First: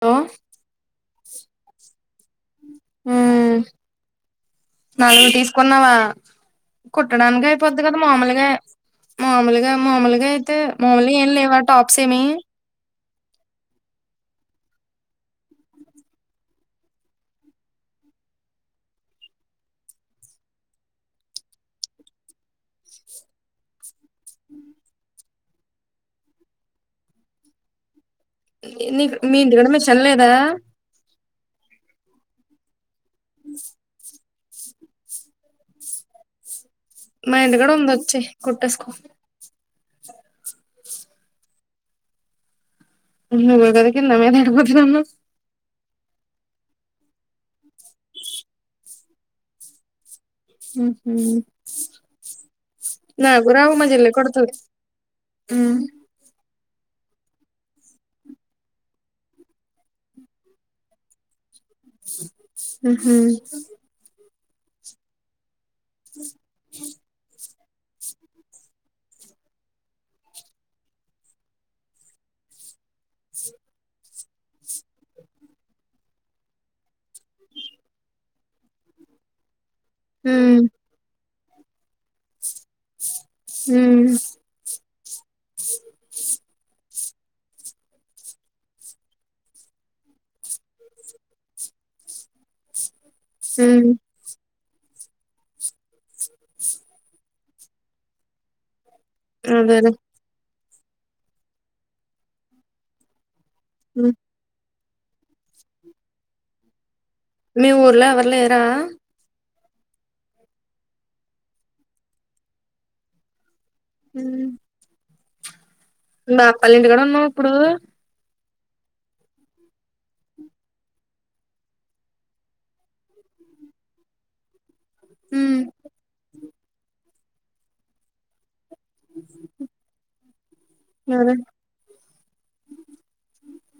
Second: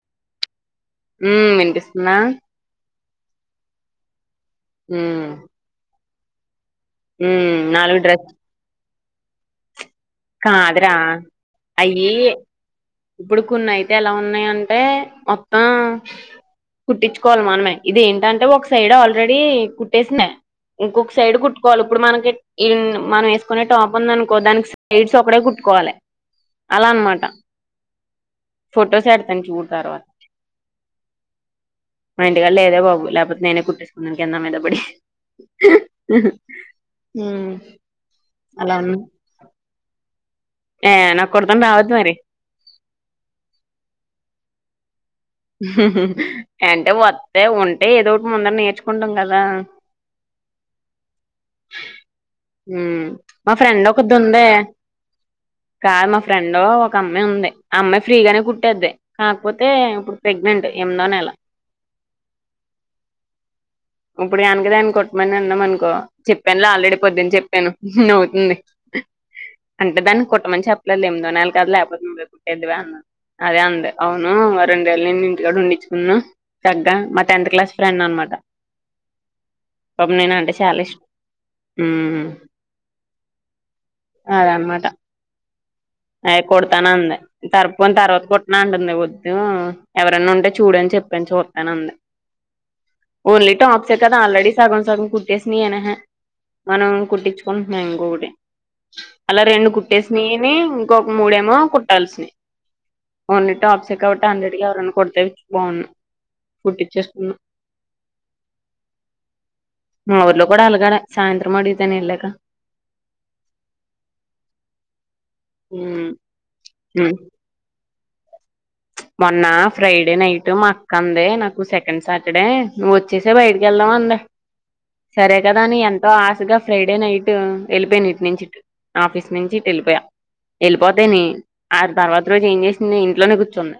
లో ఉ వినిపిస్తుందా నన్ను ఉమ్ తీసుకున్నావా కుట్టడానికి ఉమ్ అయిపోద్ది కదా నాలుగు డ్రెస్ మామలుగా మాములుగా మాముల్ గై యితే కాదురా మాములుగా ఏం లేవా టాప్స్ అయ్యి ఏమి ఇప్పుడు కొన్ని అయితే ఎలా ఉన్నాయంటే మొత్తం కుట్టించుకోవాలి మనమే ఇదేంటంటే ఒక సైడ్ ఆల్రెడీ కుట్టేసింది ఇంకొక సైడ్ కుట్టుకోవాల ఇప్పుడు మనకీ ఈ మనం వేసుకునే టాప్ ఉంది అనుకో దానికి సైడ్స్ ఒకడే కుట్టుకోవాలి అలా అనమాట ఫొటోస్ నీకు మీ పెడతాను ఇంటికడ చూడు తర్వాత మిషన్ లేదా మా ఇంటికాళ లేదే బాబు లేకపోతే నేనే కుట్టేసుకునే కింద మీద పడి మా ఉమ్ ఇంటి కూడా ఉందోచ్చేయి అలా కుట్టేసుకో ఉన్నా ఏ నా కొడుతం రావద్దు మరి నువ్వే గా కిందా మీద ఏడిపోతాదన్నావ్ అంటే వత్తే ఉంటే ఏదో ఒకటి ముందర నేర్చుకుంటాం కదా ఉహు ఉ నాకు మా రావు ఫ్రెండ్ చెల్లి ఒక్కతి ఉందే కుడతది ఉమ్ కా మా ఫ్రెండో ఒక అమ్మాయి ఉంది ఆ అమ్మాయి ఫ్రీగానే కుట్టేది కాకపోతే ఇప్పుడు ప్రెగ్నెంట్ ఎనిమిదో నెల ఉహు ఇప్పుడు యానకదాన్ని కొట్టమని అన్నాం అనుకో చెప్పాన్లే ఆల్రెడీ పొద్దున్న చెప్ చెప్పాను నావుతుంది అంటే దాన్ని కొట్టమని చెప్పలే ఎనిమిదో నెల కద లేపోతే నువ్వే కుట్టేదువన్నా అదే అంది అవునా వరుణ్ వెళ్లి నుంటి గాడ్ ఉండించుకున్నా తగ్గ మా టెన్త్ క్లాస్ ఫ్రెండ్ అనమాట పాపం నేనాంటే ఉమ్ చాలా ఇష్ ఉమ్ హ్మ్ అదనమాట అయ కొడతానంది తర్పున్ తర్వాత కొట్టన అంటుంది వొద్దు ఎవరనన్నుంటే చూడన్ చెప్పన్ చూత్తానంది ఓన్లీ ఉమ్ టాప్స్ ఎక్క ఆల్రెడీ సగం సగం కుట్టేస్ని ఏహే మనం కుట్టించుకుంటున్నాం ఇంకొకటి అలా రెండు అదేలే కుట్టేసినేయిని ఇంకొక మూడేమో కుట్టాల్సినయ్ ఓన్లీ టాప్సే ఉమ్ కావట్టి హండ్రెడ్ కి ఎవరైనా కుడితే బాగున్ను కుట్టిచ్చేస్కుదు మీ ఊర్లో ఎవర్ లేరా? మ ఊర్లో కూడా అల్గాలె సాయంత్రం అడిగితె నే ఎళ్ళాక ఉమ్ ఉమ్ మీ మాప్పల్ ఇంటికాడ ఉమ్ ఉన్నవ్ ఇప్పుడూ మొన్నా ఫ్రైడే నైట్ మా అక్కంది నాకు సెకండ్ సాటర్డే నువ్ ఒచ్చే యి బైటికెళ్దాం అందే సరే ఉమ్ కదా అని ఎంతో ఆశగా ఫ్రైడే నైట్ ఎళ్ళిపోయన్ ఇట్ నుంచి ఇటు ఆఫీస్ నుంచి ఇట్ ఎళ్ళిపోయా ఎళ్ళిపోతే నీ అదే ఆట్ తర్వాత రోజు ఏం చేసింది ఇంట్లోనే కూర్చుంది.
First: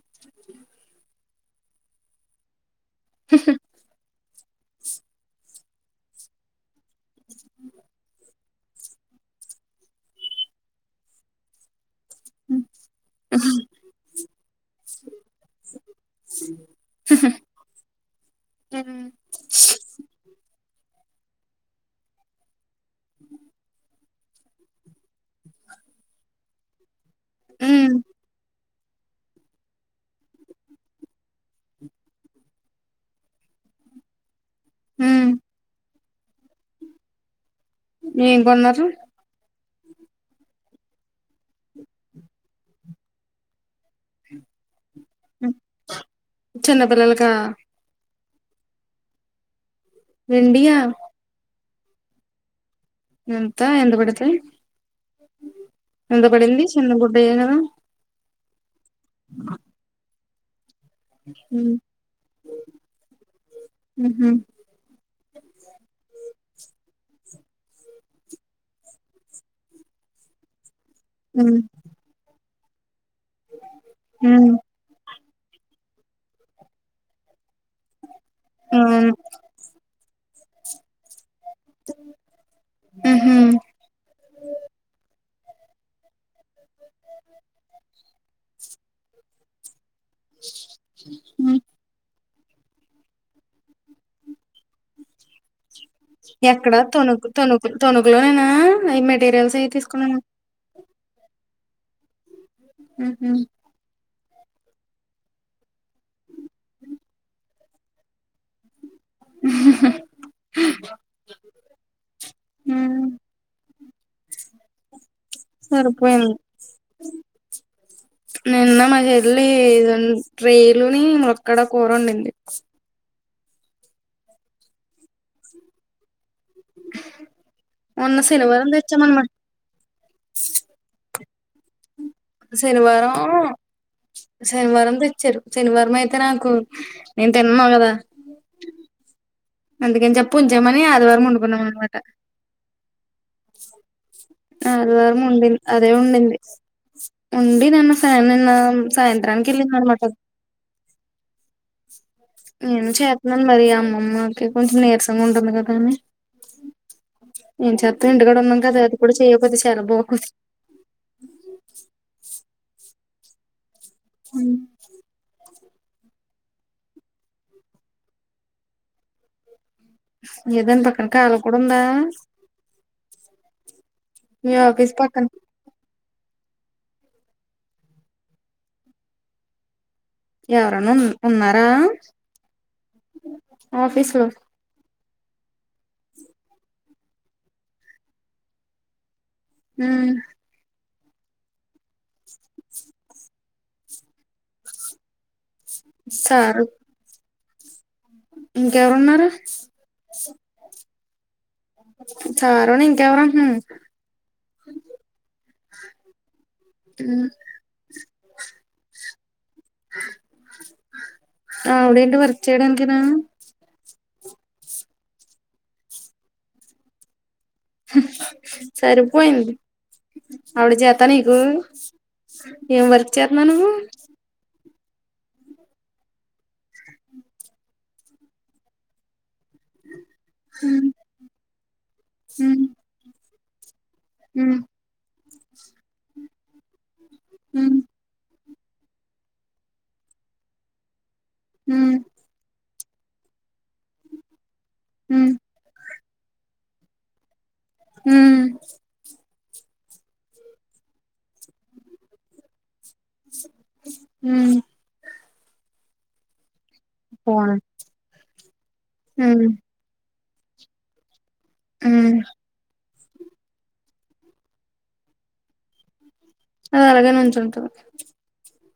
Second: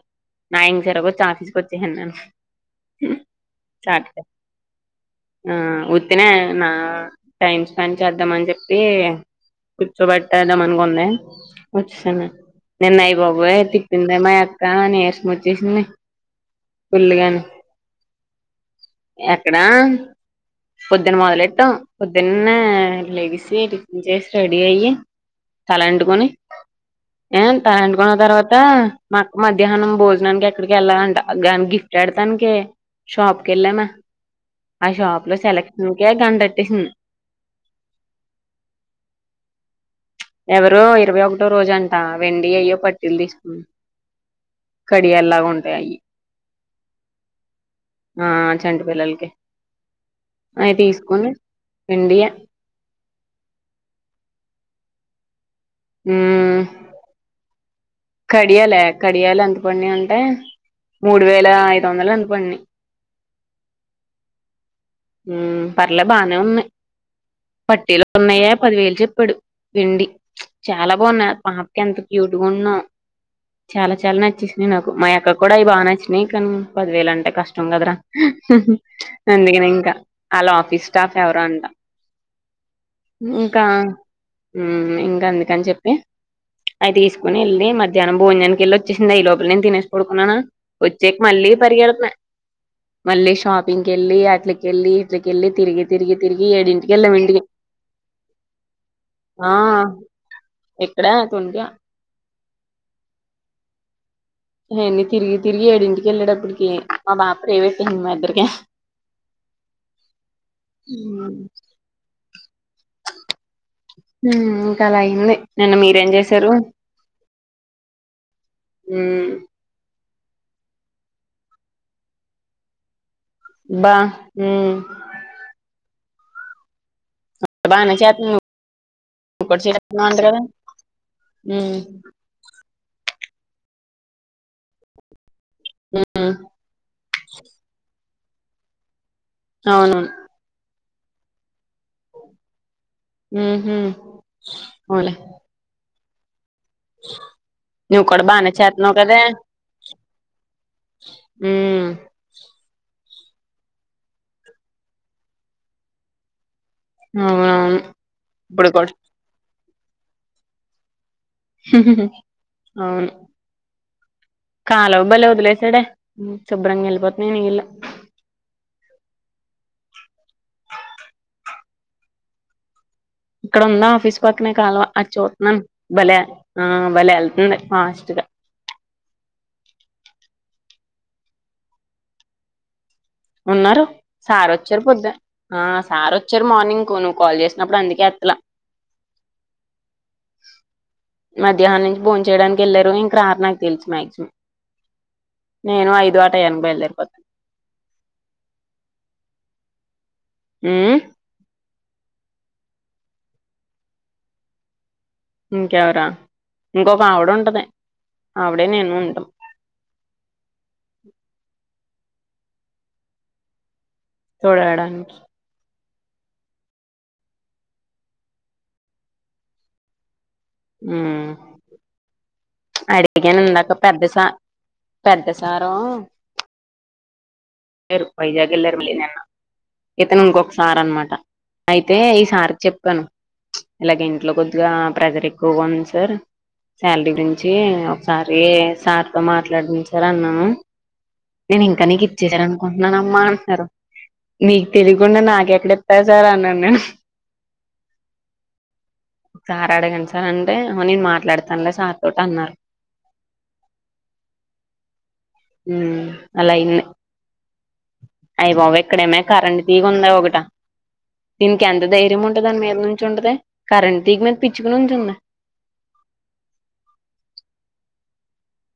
నైన్ తర్వాత ఆఫీస్ కొచ్చేసాన్ నేను హ్ హ్ సాటర్డే ఆ ఉత్తినే నా టైమ్ స్పెండ్ చేద్దామన్ చెప్ పీ కూర్చోబెట్టేదాం అనుకుందే నిన్న అయి బాబోయ్ తిప్పిందే మా అక్క కా నీరసం ఒచ్చేసింది ఫుల్లు గాను ఉమ్ ఎక్కడా? పొద్దున్న మొదలెట్టాం పొద్దున్నా లేగిసి, టిఫిన్ చేసి, రెడీ అయ్యి తలంటుకొని ఏ ఉమ్ తలంటుకున్న తర్వాతా మధ్యాహ్నం భోజనానిక్ ఎక్కడికో ఎళ్ళాలంట గాన్ గిఫ్ట్ ఎడతానికి షాప్ కెళ్లానా ఆ ఉమ్ షాప్లో సెలెక్షన్కే గంట్టేటేసిం ఏం కొన్నరు? ఎవరో ఇరవై ఒకటో రోజంట వెండి అయ్యో పట్టీల్ తీస్కుంద్ కడియల్లా ఉంటయ్ అయ్యి చిన్నపిల్లలకా ఆ చంటి పిల్లల్కి అయి వెండియా తీస్కొని వెండియే ఎంత ఎంత పడ్తయి ఎంత ఉమ్ పడింది చిన్న గుడ్డయే గదా కడియాలే కడియాల్ ఎంత పండినయి అంటే మూడు వేల ఐదు వందలో ఎంతో పడినయి. మ్ హ్ ఉమ్ పర్లే బానే ఉన్నయ్ పట్టీల్ ఉన్నయే పదివేల్ చెప్పాడు వెండి చాలా బాగున్నయి ఉమ్ పాపకి ఎంత క్యూట్ గున్నో చాలా చాలా ఉమ్ నచ్చేసినయి నాక్ మా యక్క కూడా అయి బా నచ్చినయి కన్ పదివేలంటే కష్టం కదరా అవును అందుకనే ఇంకా ఆళ్ళ ఆఫీస్ స్టాఫ్ ఎవరో అంట. ఉహు ఉమ్ ఇంకా అందుకన్ చెప్పి అయి తీస్కొన్ ఎళ్ళి మధ్యాహ్న భోజానికి ఎళ్లోచ్చేసిందా ఈ లోపల నేన్ తినే పడుకున్నానా వచ్చాక్ మళ్ళీ ఉమ్ పరిగెడుతున్న మళ్ళీ షాపింగ్కెళ్ళి అట్లే కెళ్ళి ఇట్ల కెళ్లి తిరిగి తిరిగి తిరిగి ఎక్కడ ఏడింటికి వెళ్ళాం తొనుక్ ఇంటికి తొణుకు తొణుకులోనేనా అయి మెటీరియల్స్ అయి తీసుకున్నాను. ఎక్కడా తొనుక మ్ హ్ అయన్ని తిరిగి తిరిగి ఏడింటికి ఎళ్ళేటప్పకీ మా బాప ప్రైవేట్ అయింది మా ఇద్దర్కీ మ్ ఉమ్ హ్ ఇంకా అలా అయింది నిన్న మీరేం సరిపోయింది చేసారు? నిన్న మా హ్మ్ చెల్లీ దాన్ రేలుని ములక్కాడ కూరండింది. బ హ్మ్ [inaudible] బాగానే చేత మొన్న శనివారం తెచ్చామనమాట [unintelligible] శనివారం శనివారం తెచ్చారు శనివారం అయితే నాకు నేను తినను కదా అవునవును అందుకని చెప్పు ఉంచామని ఆదివారం వండుకున్నాం అనమాట హ్మ్ హు అవునులే అదివారం వండింది [unintelligible] అదే ఉండింది ఉండి నిన్న నువ్వు [unintelligible] కూడా నిన్న బానే చేత్తున్నావు కదే సాయంత్రానికి వెళ్ళింది అనమాట హ్మ్ నేను చేతున్నాను మరి అమ్మమ్మకి కొంచెం నీరసంగా ఉంటుంది కదాని ఏం అవునవును చేస్తాం ఇంటికాడ ఉన్నాం కదా అది కూడా చేయ్యకపోతే చాలా బోర్ అవును కాలవ బలే వదిలేసాడే శుభ్రంగా వెళ్ళిపోతున్నాయి నీళ్లు ఏదండి పక్కన కాళ కూడా ఉందా ఇక్కడ ఉందా ఆఫీస్ పక్కనే మీ కాలవ ఆఫీస్ అది పక్కన చూస్తున్నాను భలే ఆ భలే వెళ్తుంది ఫాస్ట్ గా ఎవరైనా ఉ ఉన్నారా ఉన్నారు ఆఫీస్ లో సార్ వచ్చారు పొద్దు ఆ సార్ వచ్చారు మార్నింగ్ కు నువ్వు కాల్ చేసినప్పుడు అందుకే ఎత్తలా హ్మ్ మధ్యాహ్నం నుంచి భోన్ చేయడానికి వెళ్ళారు ఇంక రారు నాకు తెలుసు మాక్సిమం నేను ఐదు ఆ టైం కి సారు బయదరిపోతా ఇంకెవరున్నారు హ్మ్ సారుని ఇంకెవరు అంటున్నాను [unintelligible] ఇంకెవరా ఇంకొక ఉమ్ ఆవిడ ఉంటంది ఆవిడే నేను ఉంటాం ఆవిడేంటి వర్క్ చేయడానికేనా తుడవడానికి [unintelligible] సరిపోయింది అవిడ జత ఉమ్ నీకు ఏం వర్క్ అడిగాను చేస్తున్నావు నువ్వు ఇన్దాక పెద్ద స పెద్ద సారు లేరు పైజాగ్ వెళ్లారు మళ్ళీ నిన్న ఇతను ఇంకొక సారు అనమాట అయితే ఈ సారికి ఉమ్ చెప్పాను ఇలాగ ఇంట్లో ఉమ్ కొద్దిగా ప్రెషర్ ఎక్కుగాంది [unintelligible] సార్ సాలరీ గురించి ఉమ్ ఒకసారి సార్ మాట్లాడండి సార్ అన్నాను నేను ఇంకా ఉమ్ నీకు ఇచ్చేశారు అనుకుంటున్నాను అమ్మ అంటున్నాడు మీకు తెలియకుండా ఉమ్ నాకెక్కడ ఇస్తారు సార్ అన్నాను నేను హ్మ్ సార్ అడగాను సార్ అంటే నేను మాట్లాడతానులే సార్ తోటి అన్నారు హ్మ్ [inaudible] అలా అయింది [unintelligible] [unintelligible] అయి బాబ్ ఎక్కడేమో ఉమ్ కరెంట్ తీగి ఉంది ఒకటా దీనికి ఎంత ఉమ్ ధైర్యం ఉంటు దాని మీద నుంచుతాది కరెంట్ తీగ మీద పిచ్చుకునించి ఉందా అది [unintelligible] అలాగే ఉంంచిు ఉంటుంది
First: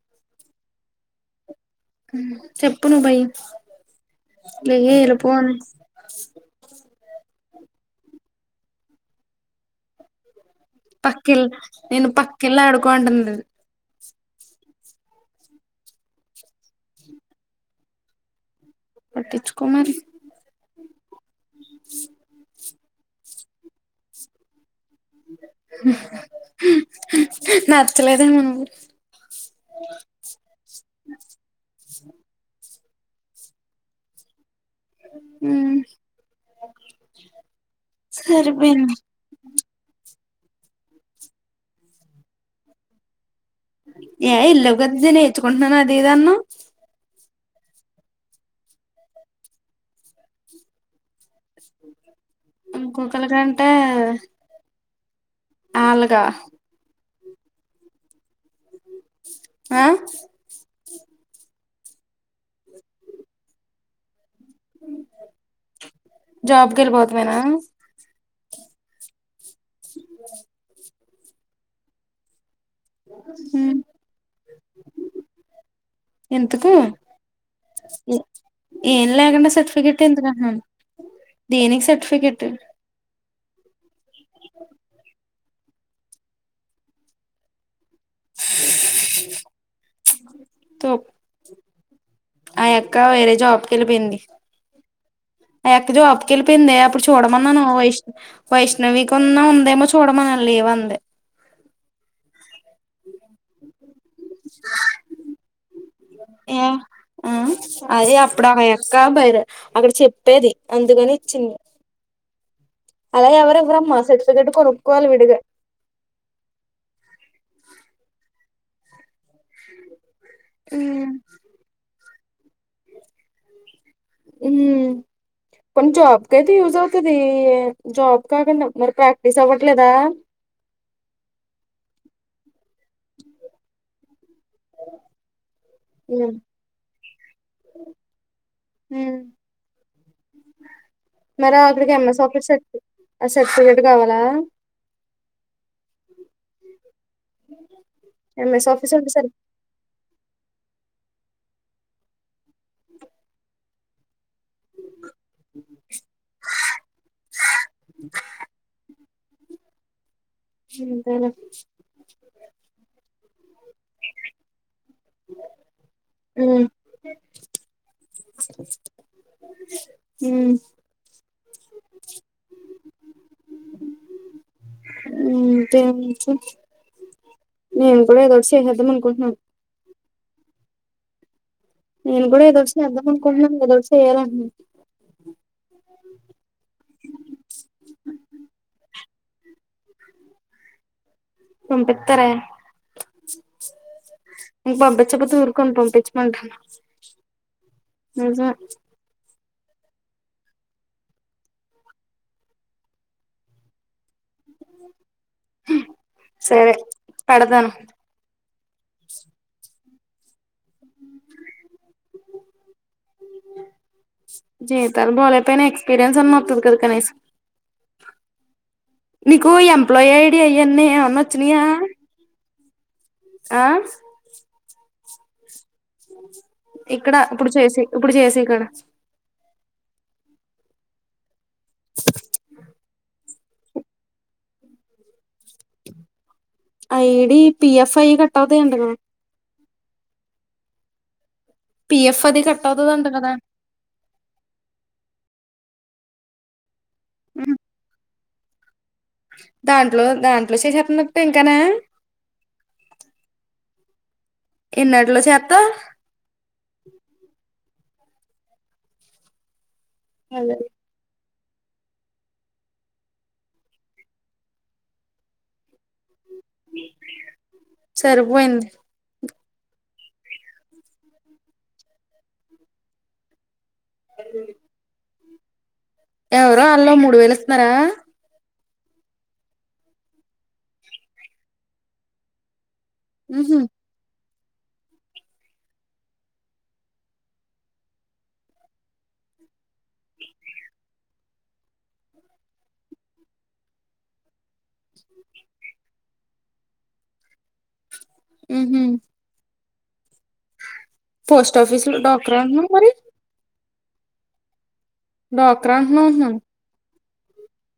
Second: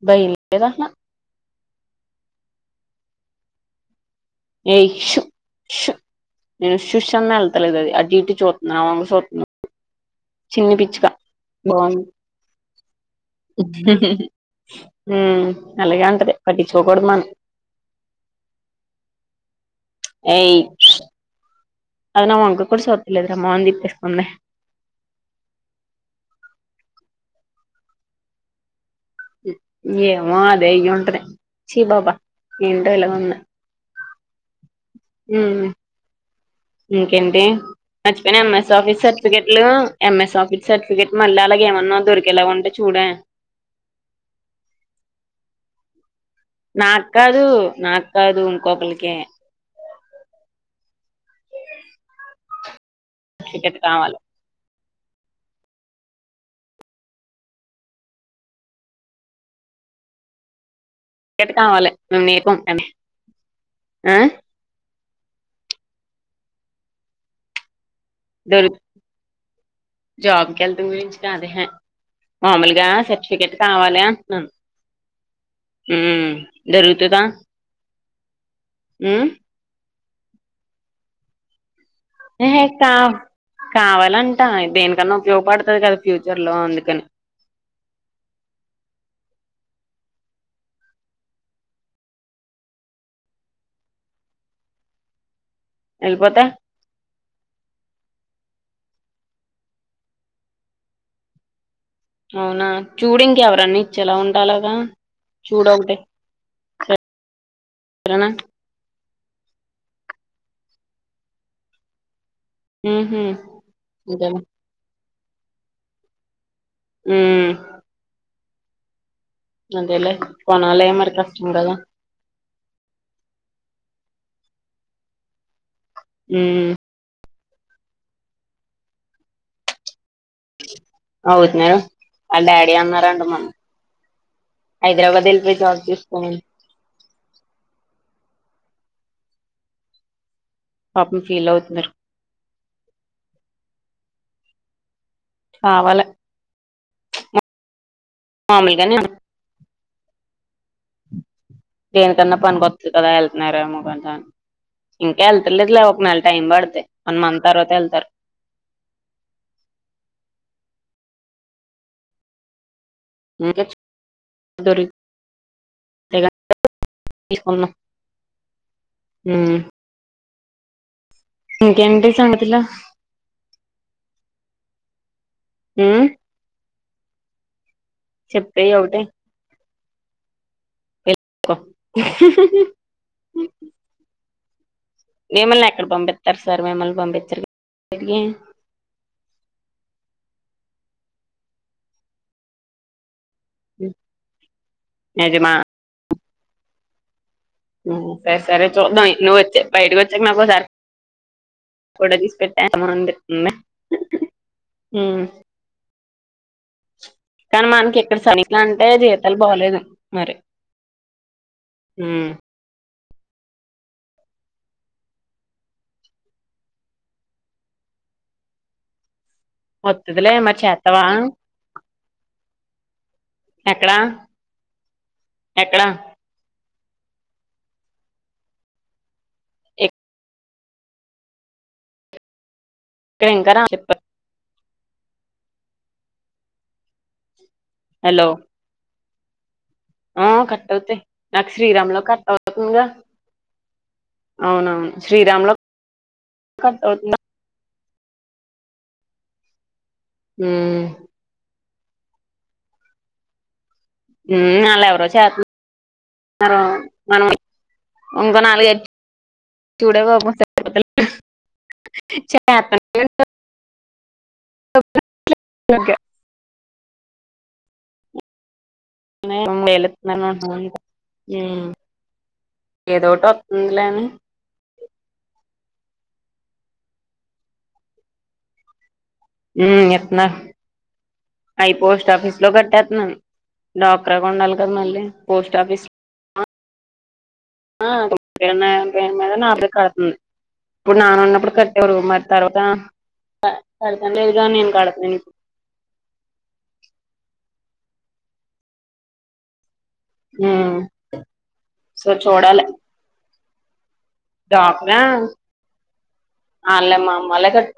బయలేద [unintelligible] చెప్పు నువ్ భయి [unintelligible] ఏ నేను సుష అన్నా వెళ్తలేదు అది అటు ఇటు చూస్తుంది అది నా వంక చిన్నపి పక్కివెళ్ళు నేను పక్కకిళ్లా ఆడుకోంటుంది. ఉమ్ అలాగ ఉంటది పట్టించుకోకూడదు మనం, పట్టిచ్చుకుమారి. ఏయి అది నా వాంగ. ఇప్పుడు చూడట్లేదు రా మొఖం తిప్పేసుకుంది. నచ్చలేదేమ నువ్వు. ఏమో అదే అయ ఉంటుంది చీ బాబా ఏంటో ఇలా ఉంది ఉ ఉమ్ ఇంకేంటి సరిపోయింది సర్టిఫికెట్లు ఎంఎస్ ఆఫీస్ సర్టిఫికెట్ మళ్ళీ అలాగేమన్నా దొరికేలాగాంటే చూడె. ఏయా వెళ్ళావు కదా నేర్చుకుంటున్నాను అది ఇదిఅన్నావ్ నాకు కాదు నాకు కాదు ఇంకొకరికి, ఇంకొకలి కంటే, సర్టిఫికెట్ కావాలి అలాగా ఆ ఎట కావాలి మేము నేపం అని ఆ, జాబ్ కి వేలు పొతుమనా, దొరుక్ జాబ్ వెళ్ళటం గురించి కాదు ఎహే. మామూలుగా సర్టిఫికేట్ ఉమ్ కావాలి అంటున్నాను. ఉమ్ ఎందుకు దొరుగుతుదా. ఏం లేకుండా సర్టిఫికెట్ ఎందుక అంటున్నాను. దేనికి సర్టిఫికెట్, ఎహే కా కావాలంట దేనికన్నా ఉపయోగపడుతుంది కదా ఫ్యూచర్ లో అందుకని, [inaudible] తోప్ ఆ అక్క వేరే జాబ్కి వెళ్ళిపోయింది ఆ అక్క జాబ్కి వెళ్ళిపోతే వెళ్ళిపోయింది అప్పుడు చ, చూడమన్నాను వైష్ వైష్ణవికిన్నా ఉందేమో చూడమన్నా లేవు అందిే. అవునా చూడు ఇంక ఎవరన్న ఇచ్చేలా ఉండాలగా చూడ ఒకటి, ఏమో అ సరేనా అకా పైర్ అక్కడ చెప్పేది అందుకని ఇచ్చింది. ఉహు అలా ఎవరుెవ్వరమ్మా అంతేలే సర్టిఫికెట్ కొనుక్కోవాలి విడిగా, ఉమ్ అంతేలే పోనాాల మరి కష్టంకాదా. హ కొంచమ్ జాబ్కాతే ఉమ్ యుజాఅవుతు. తిది జాబ్ కాకుండి మరి ప్రాక్టీస్ అవ్వట్లేదా, అవుతున్నారయి వాళ్ళ డాడీ అన్నారంండి మమ్మీ, హైదరాబాద్ వెళ్లి జాబ్ చేసుకోమని, ఉమ్ పాపం ఫీల్ మరి అవుతున్నారు అక్కడికి ఎఎస్ అఫ్ సర్టిఫికెట్ ఆ సర్టిఫికేట్ కావాలా, హ వలి, ఎంఎస్ ఆఫీస్ మామూలుగానే ఉంటే సరి దేనికన్నా పనికొస్తు కదా వెళ్తున్నారేమోంట, ఇంకా వెళ్తర్లేదు లే ఒక నెల టైం పడుతే వన్ మంత్ తర్వాత వెళ్తారు. చీన్ ఇందనా, [unintelligible] గాని ఊ తీసుకుందాం ఉమ్ ఉమ్ ఇంకేంటి సంగతులు ఉమ్ ఇంకేంటి మేము కూడా ఏదో ఒకటి చేసేద్దాం అనుకుంటున్నాం ప నేను కూడా ఏదో ఒకటి సేద్దామనుకుంటున్నాను ఏదో ఒకటి సేయలని [inaudible] ఏమన్నా ఎక్కడ పంపిత్తారు సార్ మిమ్మల్ని పంపిత్తరు [unintelligible] పంపిత్తారే ఇంక పంపిచ్చకపోతే నిజమా ఊరుకుం పంపించ్ మంకి [unintelligible] ఊ సరే సరే చూద్దాం నువ్వు వచ్చే బయటకొచ్చాక నాకు ఓసారి ఫోటో తీసి పెట్టా [unintelligible] ఊ సరే కానీ పెడతాను మనకి ఎక్కడ సార్ నిట్లా అంటే జీతాలు బాలేదు మరి [inaudible] ఊ జీతాలు బోలేక అయినా ఎక్స్పీరియన్స్ అన్నా వత్తది కదా కనీస్ నీకు ఈ ఎంప్లాయి ఐ వత్తదిలే డి మరి అయన్నా చేత్తవా ఏవన్నా ఒచ్చినయా ఎక్కడ ఎక్కడ ఇక్కడ ఇప్పుడు చేసి ఇప్పుడు చేసీ కాడ [inaudible] టే ఇంకా రా [unintelligible] ఐ డి పి ఎఫ్ అయి హలో కట్టవుతాయి అంట కదా ఆ కట్ అవుతాయి నాకు శ్రీరామ్ లో పిఎఫ్ కట్ అది అవుతుందిగా అవుతదంట కదా అవునవును శ్రీరామ్ లో కట్టవు [unintelligible] ఊహు దాంట్లో దాంట్లో ఉమ్ చేసేత [unintelligible] ఇంకానా ఊ ఆళ్ళు ఎవరో ఎన్నట్లో చేత్తన్ చేత్తా [unintelligible] [unintelligible] [unintelligible] సరిపోయింది [unintelligible] ఏదో ఓటి వత్తుందిలే అని [inaudible] ఎవరో ఆళ్ళు మూడు వేలు ఇత్తన్నారా ఊమ్ ఇత్నా అయి పోస్ట్ ఆఫీస్ లో కట్టేత్నాను ఉహు డాప్ క్రగుండాలి కదా మళ్ళీ పోస్ట్ ఆఫీస్ ఆ [unintelligible] కడుతుంది ప్పుడు నాన్న ఉన్నప్పుడు కట్టేవారు మరి తర్వాత [unintelligible] లేదు గానీ నేను కడతనాను ఇప్పు ఊహూ ఊ పోస్ట్ ఆఫీస్ లో డాక్రానూ మరి డోక్రా అంటున్నావు అంటున్నాను [unintelligible] ఆళ్ళే మా అమ్మాల్లే కట్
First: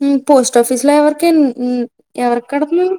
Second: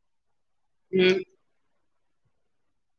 హ్మ్ పోస్ట్ ఆఫీస్ లో కట్టుకుంటారు ఎవర్కిన్ న్ ఎవరిక్ కడతున్నావ్